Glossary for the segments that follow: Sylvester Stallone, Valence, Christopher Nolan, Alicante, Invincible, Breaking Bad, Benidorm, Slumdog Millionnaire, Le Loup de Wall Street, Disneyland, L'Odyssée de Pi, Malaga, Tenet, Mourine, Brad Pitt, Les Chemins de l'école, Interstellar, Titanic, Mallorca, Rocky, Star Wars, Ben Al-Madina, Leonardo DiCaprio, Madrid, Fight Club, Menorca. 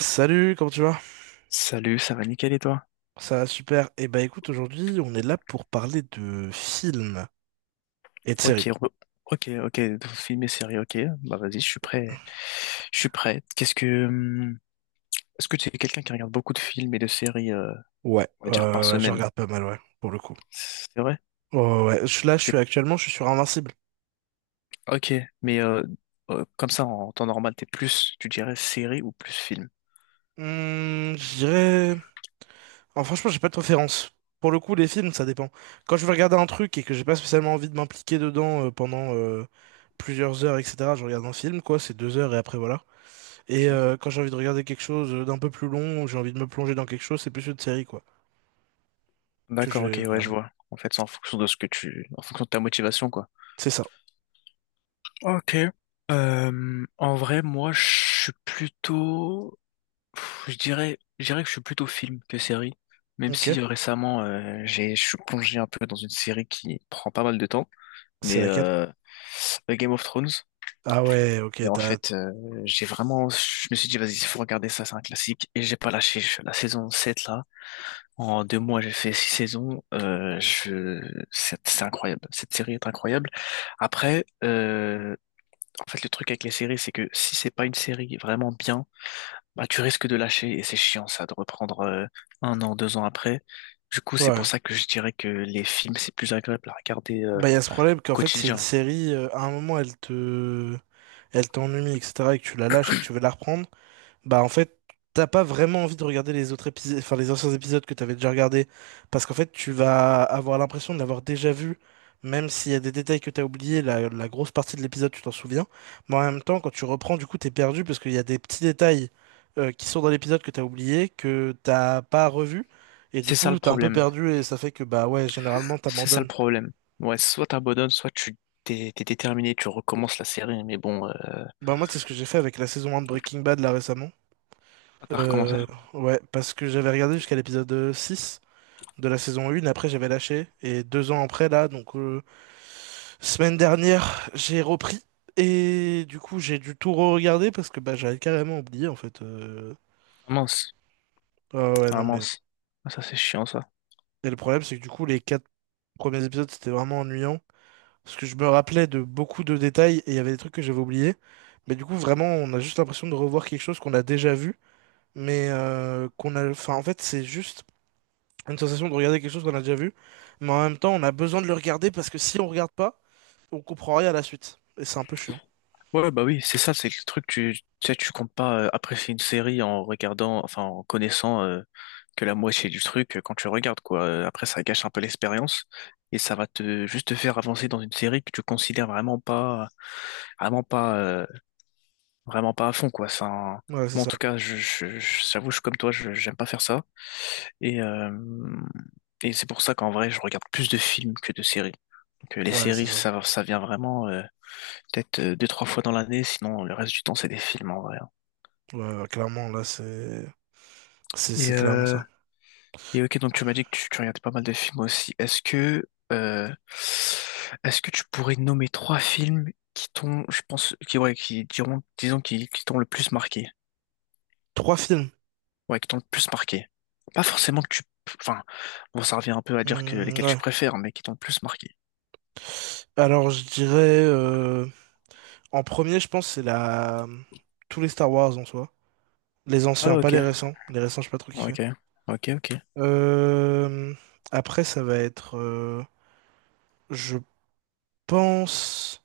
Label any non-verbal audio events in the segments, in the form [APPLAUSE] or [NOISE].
Salut, comment tu vas? Salut, ça va nickel et toi? Ça va super. Et bah écoute, aujourd'hui, on est là pour parler de films et de Ok, séries. Ok, ok, film et série, ok. Bah vas-y, je suis prêt. Je suis prêt. Est-ce que tu es quelqu'un qui regarde beaucoup de films et de séries, Ouais, on va dire par je semaine? regarde pas mal, ouais, pour le coup. C'est vrai? Ouais, ouais, ouais, là, je suis T'es- actuellement, je suis sur Invincible. Ok, mais comme ça en temps normal, t'es plus, tu dirais série ou plus film? Je dirais... Ah, franchement, j'ai pas de préférence. Pour le coup, les films, ça dépend. Quand je vais regarder un truc et que j'ai pas spécialement envie de m'impliquer dedans pendant plusieurs heures, etc., je regarde un film, quoi, c'est deux heures et après, voilà. Et Ok. Quand j'ai envie de regarder quelque chose d'un peu plus long, ou j'ai envie de me plonger dans quelque chose, c'est plus une série, quoi, que D'accord, je vais ok, ouais, je regarder. vois. En fait, c'est en fonction de en fonction de ta motivation, quoi. C'est ça. Ok. En vrai, moi, je suis plutôt Pff, je dirais que je suis plutôt film que série, même Ok. si récemment je suis plongé un peu dans une série qui prend pas mal de temps, C'est mais laquelle? Game of Thrones. Ah ouais, Et ok, en t'as... fait, je me suis dit, vas-y, il faut regarder ça, c'est un classique. Et j'ai pas lâché. La saison 7 là, en 2 mois, j'ai fait 6 saisons. C'est incroyable. Cette série est incroyable. Après, en fait, le truc avec les séries, c'est que si c'est pas une série vraiment bien, bah, tu risques de lâcher et c'est chiant ça, de reprendre un an, 2 ans après. Du coup, c'est pour Ouais. ça que je dirais que les films, c'est plus agréable à regarder Bah, il y a au ce problème qu'en fait, c'est une quotidien. série, à un moment, elle te... Elle t'ennuie, etc., et que tu la lâches et que tu veux la reprendre. Bah en fait, t'as pas vraiment envie de regarder les autres épisodes, enfin les anciens épisodes que t'avais déjà regardés, parce qu'en fait tu vas avoir l'impression de l'avoir déjà vu, même s'il y a des détails que t'as oubliés, la grosse partie de l'épisode tu t'en souviens, mais en même temps quand tu reprends, du coup t'es perdu parce qu'il y a des petits détails qui sont dans l'épisode, que t'as oublié, que t'as pas revu, et du C'est ça coup le t'es un peu problème. perdu et ça fait que bah ouais, généralement C'est ça le t'abandonnes. problème. Ouais, soit t'abandonnes, soit tu t'es déterminé, tu recommences la série, mais bon. Bah moi, c'est ce que j'ai fait avec la saison un de Breaking Bad là récemment. Ah, t'as recommencé? Euh, ouais, parce que j'avais regardé jusqu'à l'épisode 6. De la saison 1. Après, j'avais lâché. Et deux ans après, là, donc semaine dernière, j'ai repris. Et du coup, j'ai dû tout re-regarder parce que bah, j'avais carrément oublié, en fait. Ah mince, Ah ouais, ah non, mais. mince. Ah, ça c'est chiant ça. Et le problème, c'est que du coup, les quatre premiers épisodes, c'était vraiment ennuyant. Parce que je me rappelais de beaucoup de détails et il y avait des trucs que j'avais oubliés. Mais du coup, vraiment, on a juste l'impression de revoir quelque chose qu'on a déjà vu. Mais qu'on a. Enfin, en fait, c'est juste une sensation de regarder quelque chose qu'on a déjà vu. Mais en même temps, on a besoin de le regarder parce que si on regarde pas, on comprend rien à la suite. Et c'est un peu chiant. Ouais, bah oui, c'est ça, c'est le truc, tu sais, tu comptes pas apprécier une série en regardant, enfin, en connaissant que la moitié du truc quand tu regardes, quoi. Après, ça gâche un peu l'expérience et ça va te juste te faire avancer dans une série que tu considères vraiment pas, vraiment pas, vraiment pas à fond, quoi. Ouais, c'est Moi, en ça. tout cas, j'avoue, je suis comme toi, j'aime pas faire ça. Et, euh, et c'est pour ça qu'en vrai, je regarde plus de films que de séries. Donc, les Ouais, c'est séries, ça. ça vient vraiment, peut-être deux, trois fois dans l'année, sinon le reste du temps, c'est des films en vrai, hein. Ouais, ouais, clairement, là, c'est... C'est Et, c'est clairement euh, ça. et ok, donc tu m'as dit que tu regardais pas mal de films aussi. Euh, Est-ce que tu pourrais nommer 3 films qui t'ont, je pense, qui, ouais, qui diront, disons, qui t'ont le plus marqué? Trois films. Ouais, qui t'ont le plus marqué. Pas forcément que tu, enfin, bon, ça revient un peu à dire que Hmm, lesquels tu ouais. préfères, mais qui t'ont le plus marqué. Alors, je dirais... en premier, je pense, c'est la... Tous les Star Wars, en soi. Les Ah, anciens, pas les ok, récents. Les récents, je sais pas trop kiffé. ok, ok, ok. Euh... Après, ça va être... je pense...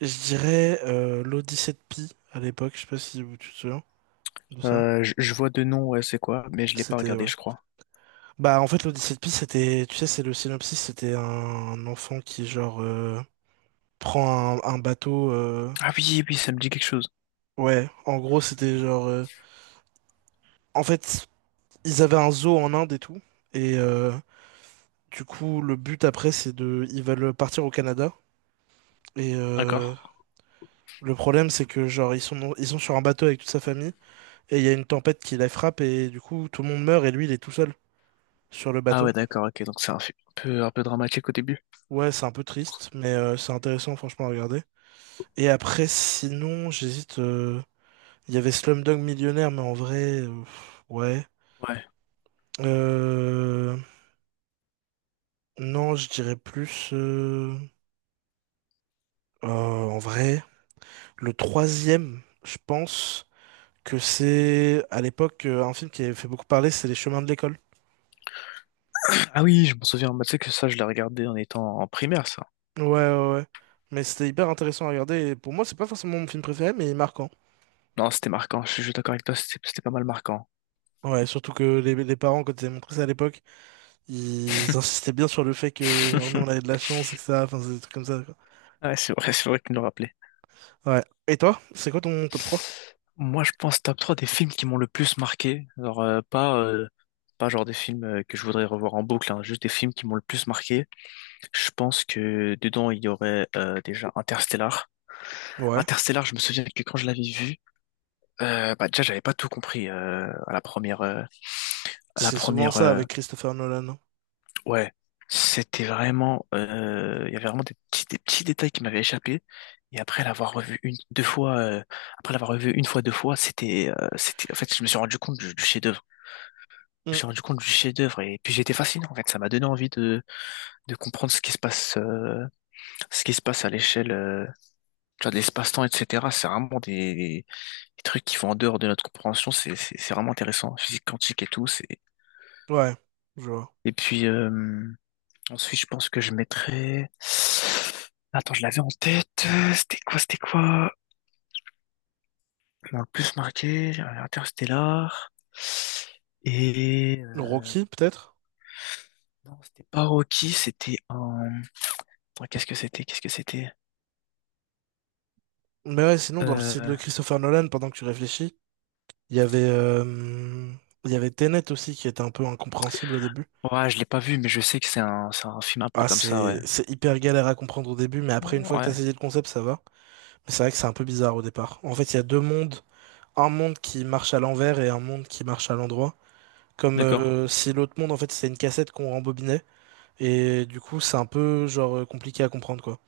Je dirais l'Odyssée de Pi, à l'époque. Je sais pas si tu te souviens de ça. Je vois de nom, ouais, c'est quoi, mais je l'ai pas C'était... regardé, ouais. je crois. Bah en fait, l'Odyssée de Pi, c'était, tu sais, c'est le synopsis, c'était un enfant qui, genre, prend un bateau Ah oui, oui, ça me dit quelque chose. ouais, en gros c'était, genre, en fait, ils avaient un zoo en Inde et tout, et du coup le but après, c'est de, ils veulent partir au Canada, et D'accord. Le problème, c'est que, genre, ils sont sur un bateau avec toute sa famille, et il y a une tempête qui la frappe, et du coup tout le monde meurt et lui il est tout seul sur le Ah bateau. ouais, d'accord, ok, donc c'est un film un peu dramatique au début. Ouais, c'est un peu triste, mais c'est intéressant, franchement, à regarder. Et après, sinon, j'hésite, il y avait Slumdog Millionnaire, mais en vrai, ouais. Ouais. Euh, non, je dirais plus. En vrai, le troisième, je pense que c'est à l'époque, un film qui avait fait beaucoup parler, c'est Les Chemins de l'école. Ah oui, je m'en souviens, bah, tu sais que ça, je l'ai regardé en étant en primaire, ça. Ouais, ouais, ouais. Mais c'était hyper intéressant à regarder. Et pour moi, c'est pas forcément mon film préféré, mais il est marquant. Non, c'était marquant, je suis d'accord avec toi, c'était pas mal marquant. Ouais, surtout que les parents, quand ils avaient montré ça à l'époque, ils insistaient bien sur le fait que, genre, nous, on avait de [LAUGHS] la chance, et etc. Enfin, c'est des trucs comme ça, quoi. Ouais, c'est vrai que tu me le rappelais. Ouais. Et toi, c'est quoi ton top trois? Moi, je pense top 3 des films qui m'ont le plus marqué. Alors, pas genre des films que je voudrais revoir en boucle, hein, juste des films qui m'ont le plus marqué. Je pense que dedans, il y aurait déjà Interstellar. Ouais. Interstellar, je me souviens que quand je l'avais vu, bah déjà, j'avais pas tout compris à la première, euh, à la C'est souvent première, ça euh, avec Christopher Nolan, hein. Ouais, c'était vraiment, il y avait vraiment des petits détails qui m'avaient échappé. Et après l'avoir revu une, deux fois, après l'avoir revu une fois, deux fois, c'était, en fait, je me suis rendu compte du chef-d'œuvre. Je me Hmm, suis rendu compte du chef-d'œuvre et puis j'étais fasciné. En fait, ça m'a donné envie de comprendre ce qui se passe, ce qui se passe à l'échelle, tu vois, de l'espace-temps, etc. C'est vraiment des trucs qui vont en dehors de notre compréhension. C'est vraiment intéressant. Physique quantique et tout. Ouais, je vois. Et puis, ensuite, je pense que je mettrais... Attends, je l'avais en tête. C'était quoi, c'était quoi? Bon, le plus marqué, j'avais Interstellar. Et... euh, Rocky, peut-être? Non, c'était pas Rocky, c'était un... Attends, qu'est-ce que c'était? Qu'est-ce que c'était? Mais ouais, sinon, dans le style Euh... de Christopher Nolan, pendant que tu réfléchis, il y avait, euh, il y avait Tenet aussi qui était un peu incompréhensible au début. Ouais, je l'ai pas vu, mais je sais que c'est un film un peu Ah, comme ça, ouais. c'est hyper galère à comprendre au début, mais après, une fois que t'as Ouais, saisi le concept, ça va. Mais c'est vrai que c'est un peu bizarre au départ. En fait, il y a deux mondes. Un monde qui marche à l'envers et un monde qui marche à l'endroit. Comme d'accord. Si l'autre monde, en fait, c'était une cassette qu'on rembobinait. Et du coup, c'est un peu, genre, compliqué à comprendre, quoi.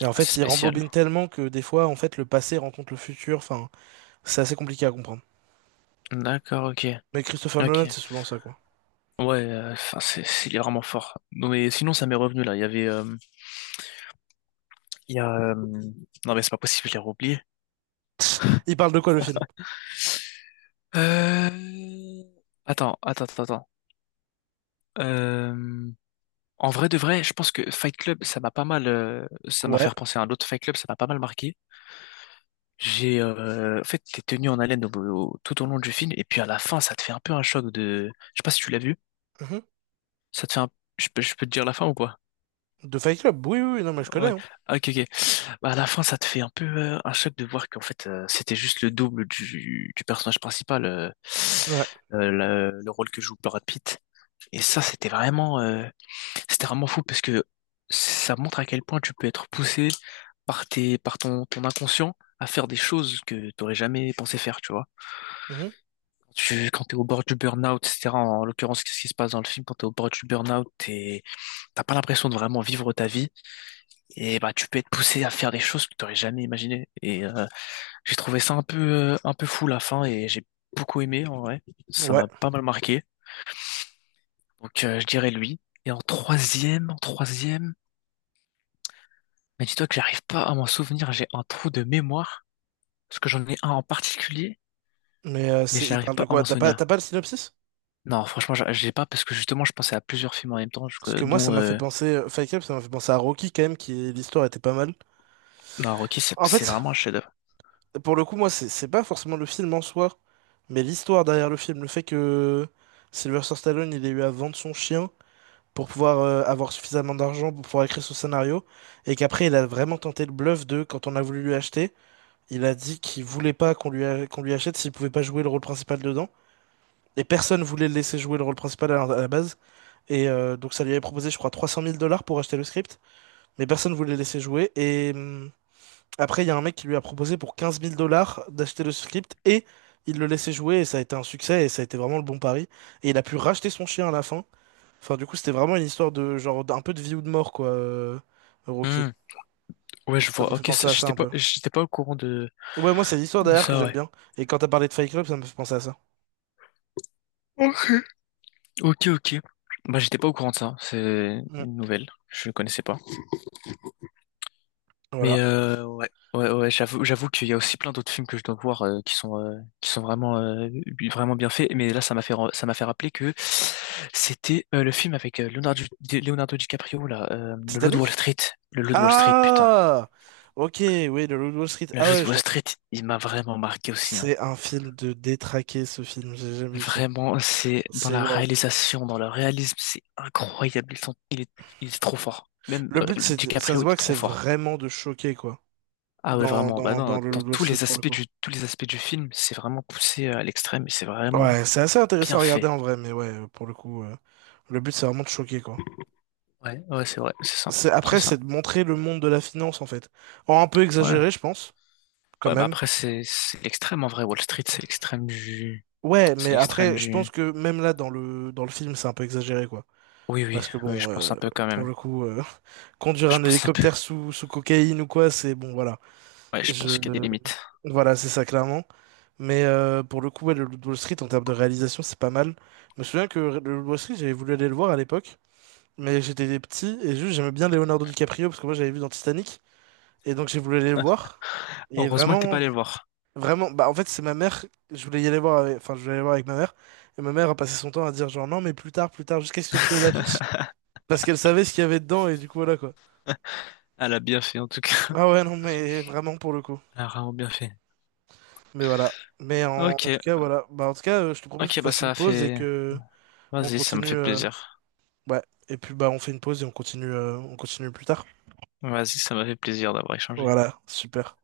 Et en Ah, c'est fait, il spécial. rembobine tellement que des fois, en fait, le passé rencontre le futur. Enfin, c'est assez compliqué à comprendre. D'accord, ok. Mais Christopher Nolan, Ok. c'est souvent ça, quoi. Ouais, enfin, il est vraiment fort. Non, mais sinon, ça m'est revenu là. Il y avait. Il y a. Non, mais c'est pas possible, je l'ai oublié. [LAUGHS] Il parle de quoi, le film? [LAUGHS] Euh... Attends, attends, attends, attends. Euh, En vrai de vrai, je pense que Fight Club, ça m'a pas mal, ça m'a fait Ouais. repenser à un autre Fight Club, ça m'a pas mal marqué. En fait, t'es tenu en haleine tout au long du film, et puis à la fin, ça te fait un peu un choc de, je sais pas si tu l'as vu, Mhm. ça te fait un, je peux te dire la fin ou pas? De Fight Club? Oui, oui, oui, non, mais je connais, Ouais, hein. ah, ok, ok. Bah, à la fin, ça te fait un peu un choc de voir qu'en fait, c'était juste le double du personnage principal, Ouais. Le rôle que joue Brad Pitt. Et ça, c'était vraiment fou parce que ça montre à quel point tu peux être poussé par tes, par ton inconscient à faire des choses que t'aurais jamais pensé faire, tu vois. Mhm. Quand t'es au bord du burn-out, etc. En l'occurrence, qu'est-ce qui se passe dans le film? Quand t'es au bord du burn-out, t'as pas l'impression de vraiment vivre ta vie. Et bah, tu peux être poussé à faire des choses que tu n'aurais jamais imaginées. Et j'ai trouvé ça un peu fou la fin et j'ai beaucoup aimé en vrai. Ça Ouais. m'a pas mal marqué. Donc je dirais lui. Et en troisième, mais dis-toi que j'arrive pas à m'en souvenir. J'ai un trou de mémoire parce que j'en ai un en particulier, Mais mais il j'arrive parle de pas à quoi? m'en T'as pas, t'as souvenir. pas le synopsis? Non, franchement, j'ai pas parce que justement, je pensais à plusieurs films en même temps, Parce que moi, ça dont m'a fait penser, Fight Club, ça m'a fait penser à Rocky, quand même, qui l'histoire était pas mal. non, Rocky, c'est En c'est fait, vraiment un chef. pour le coup, moi, c'est pas forcément le film en soi, mais l'histoire derrière le film. Le fait que Sylvester Stallone, il ait eu à vendre son chien pour pouvoir avoir suffisamment d'argent pour pouvoir écrire son scénario, et qu'après il a vraiment tenté le bluff de, quand on a voulu lui acheter, il a dit qu'il voulait pas qu'on lui achète s'il pouvait pas jouer le rôle principal dedans, et personne voulait le laisser jouer le rôle principal à la base, et donc ça lui avait proposé, je crois, 300000 dollars pour acheter le script, mais personne voulait le laisser jouer, et après il y a un mec qui lui a proposé pour 15000 dollars d'acheter le script, et il le laissait jouer, et ça a été un succès, et ça a été vraiment le bon pari, et il a pu racheter son chien à la fin. Enfin, du coup, c'était vraiment une histoire de genre d'un peu de vie ou de mort, quoi, Rocky. Hmm, Ouais, Donc, je ça vois. m'a fait Ok, penser ça, à ça un peu. j'étais pas au courant de, Ouais, moi, c'est l'histoire derrière que ça, j'aime ouais. bien. Et quand t'as parlé de Fight Club, ça me fait penser à ça. Ok, ok. Bah, j'étais pas au courant de ça. C'est Mm. une nouvelle. Je ne connaissais pas. Mais Voilà. Ouais, ouais, ouais, j'avoue qu'il y a aussi plein d'autres films que je dois voir qui sont vraiment vraiment bien faits. Mais là, ça m'a fait rappeler que c'était le film avec Leonardo DiCaprio là, le Loup de Wall Titanic? Street, le Loup de Wall Street, putain, Ah! Ok, oui, le Loup de Wall Street. le Ah Loup ouais, de Wall je... Street, il m'a vraiment marqué aussi. Hein. c'est un film de détraqué, ce film. J'ai jamais vu ça. Vraiment, c'est dans C'est la waouh. réalisation, dans le réalisme, c'est incroyable. Ils sont- il est trop fort. Même Le but, c'est, ça se DiCaprio voit était que c'est trop fort. vraiment de choquer, quoi. Ah ouais, dans, vraiment. Bah dans, non, dans le dans Loup de Wall tous Street, les pour le aspects coup. Tous les aspects du film, c'est vraiment poussé à l'extrême et c'est vraiment Ouais, c'est assez intéressant bien à regarder fait. en vrai, mais ouais, pour le coup, le but, c'est vraiment de choquer, quoi. Ouais, ouais, c'est vrai, c'est ça, c'est Après, ça. c'est de montrer le monde de la finance, en fait. En un peu Ouais. exagéré, je pense, quand Ouais, bah même. après, c'est l'extrême en vrai. Wall Street, c'est l'extrême Ouais, c'est mais l'extrême après, je pense du. que même là, dans le film, c'est un peu exagéré, quoi. Oui, oui, Parce que oui, je bon, pense un peu quand pour même. le coup, [LAUGHS] conduire Je un pense un peu. hélicoptère sous cocaïne ou quoi, c'est bon, voilà. Ouais, je Je, pense qu'il y a des limites. voilà, c'est ça clairement. Mais pour le coup, ouais, le Loup de Wall Street, en termes de réalisation, c'est pas mal. Je me souviens que le Loup de Wall Street, j'avais voulu aller le voir à l'époque. Mais j'étais petit et juste j'aimais bien Leonardo DiCaprio parce que moi j'avais vu dans Titanic, et donc j'ai voulu aller le voir. Et Heureusement que t'es pas vraiment, allé le voir. vraiment, bah en fait c'est ma mère, je voulais y aller voir avec, enfin je voulais aller voir avec ma mère, et ma mère a passé son temps à dire, genre, non, mais plus tard, jusqu'à ce que plus l'affiche, parce qu'elle savait ce qu'il y avait dedans, et du coup, voilà, quoi. Elle a bien fait en tout cas. Ah ouais, non mais vraiment, pour le coup. Elle a vraiment bien fait. Mais voilà. Mais en Ok, tout cas voilà, bah en tout cas, je te propose ok, qu'on bah fasse ça une a pause et fait. que on Vas-y, ça me continue, fait plaisir. ouais. Et puis bah on fait une pause et on continue, on continue plus tard. Vas-y, ça m'a fait plaisir d'avoir échangé. Voilà, super.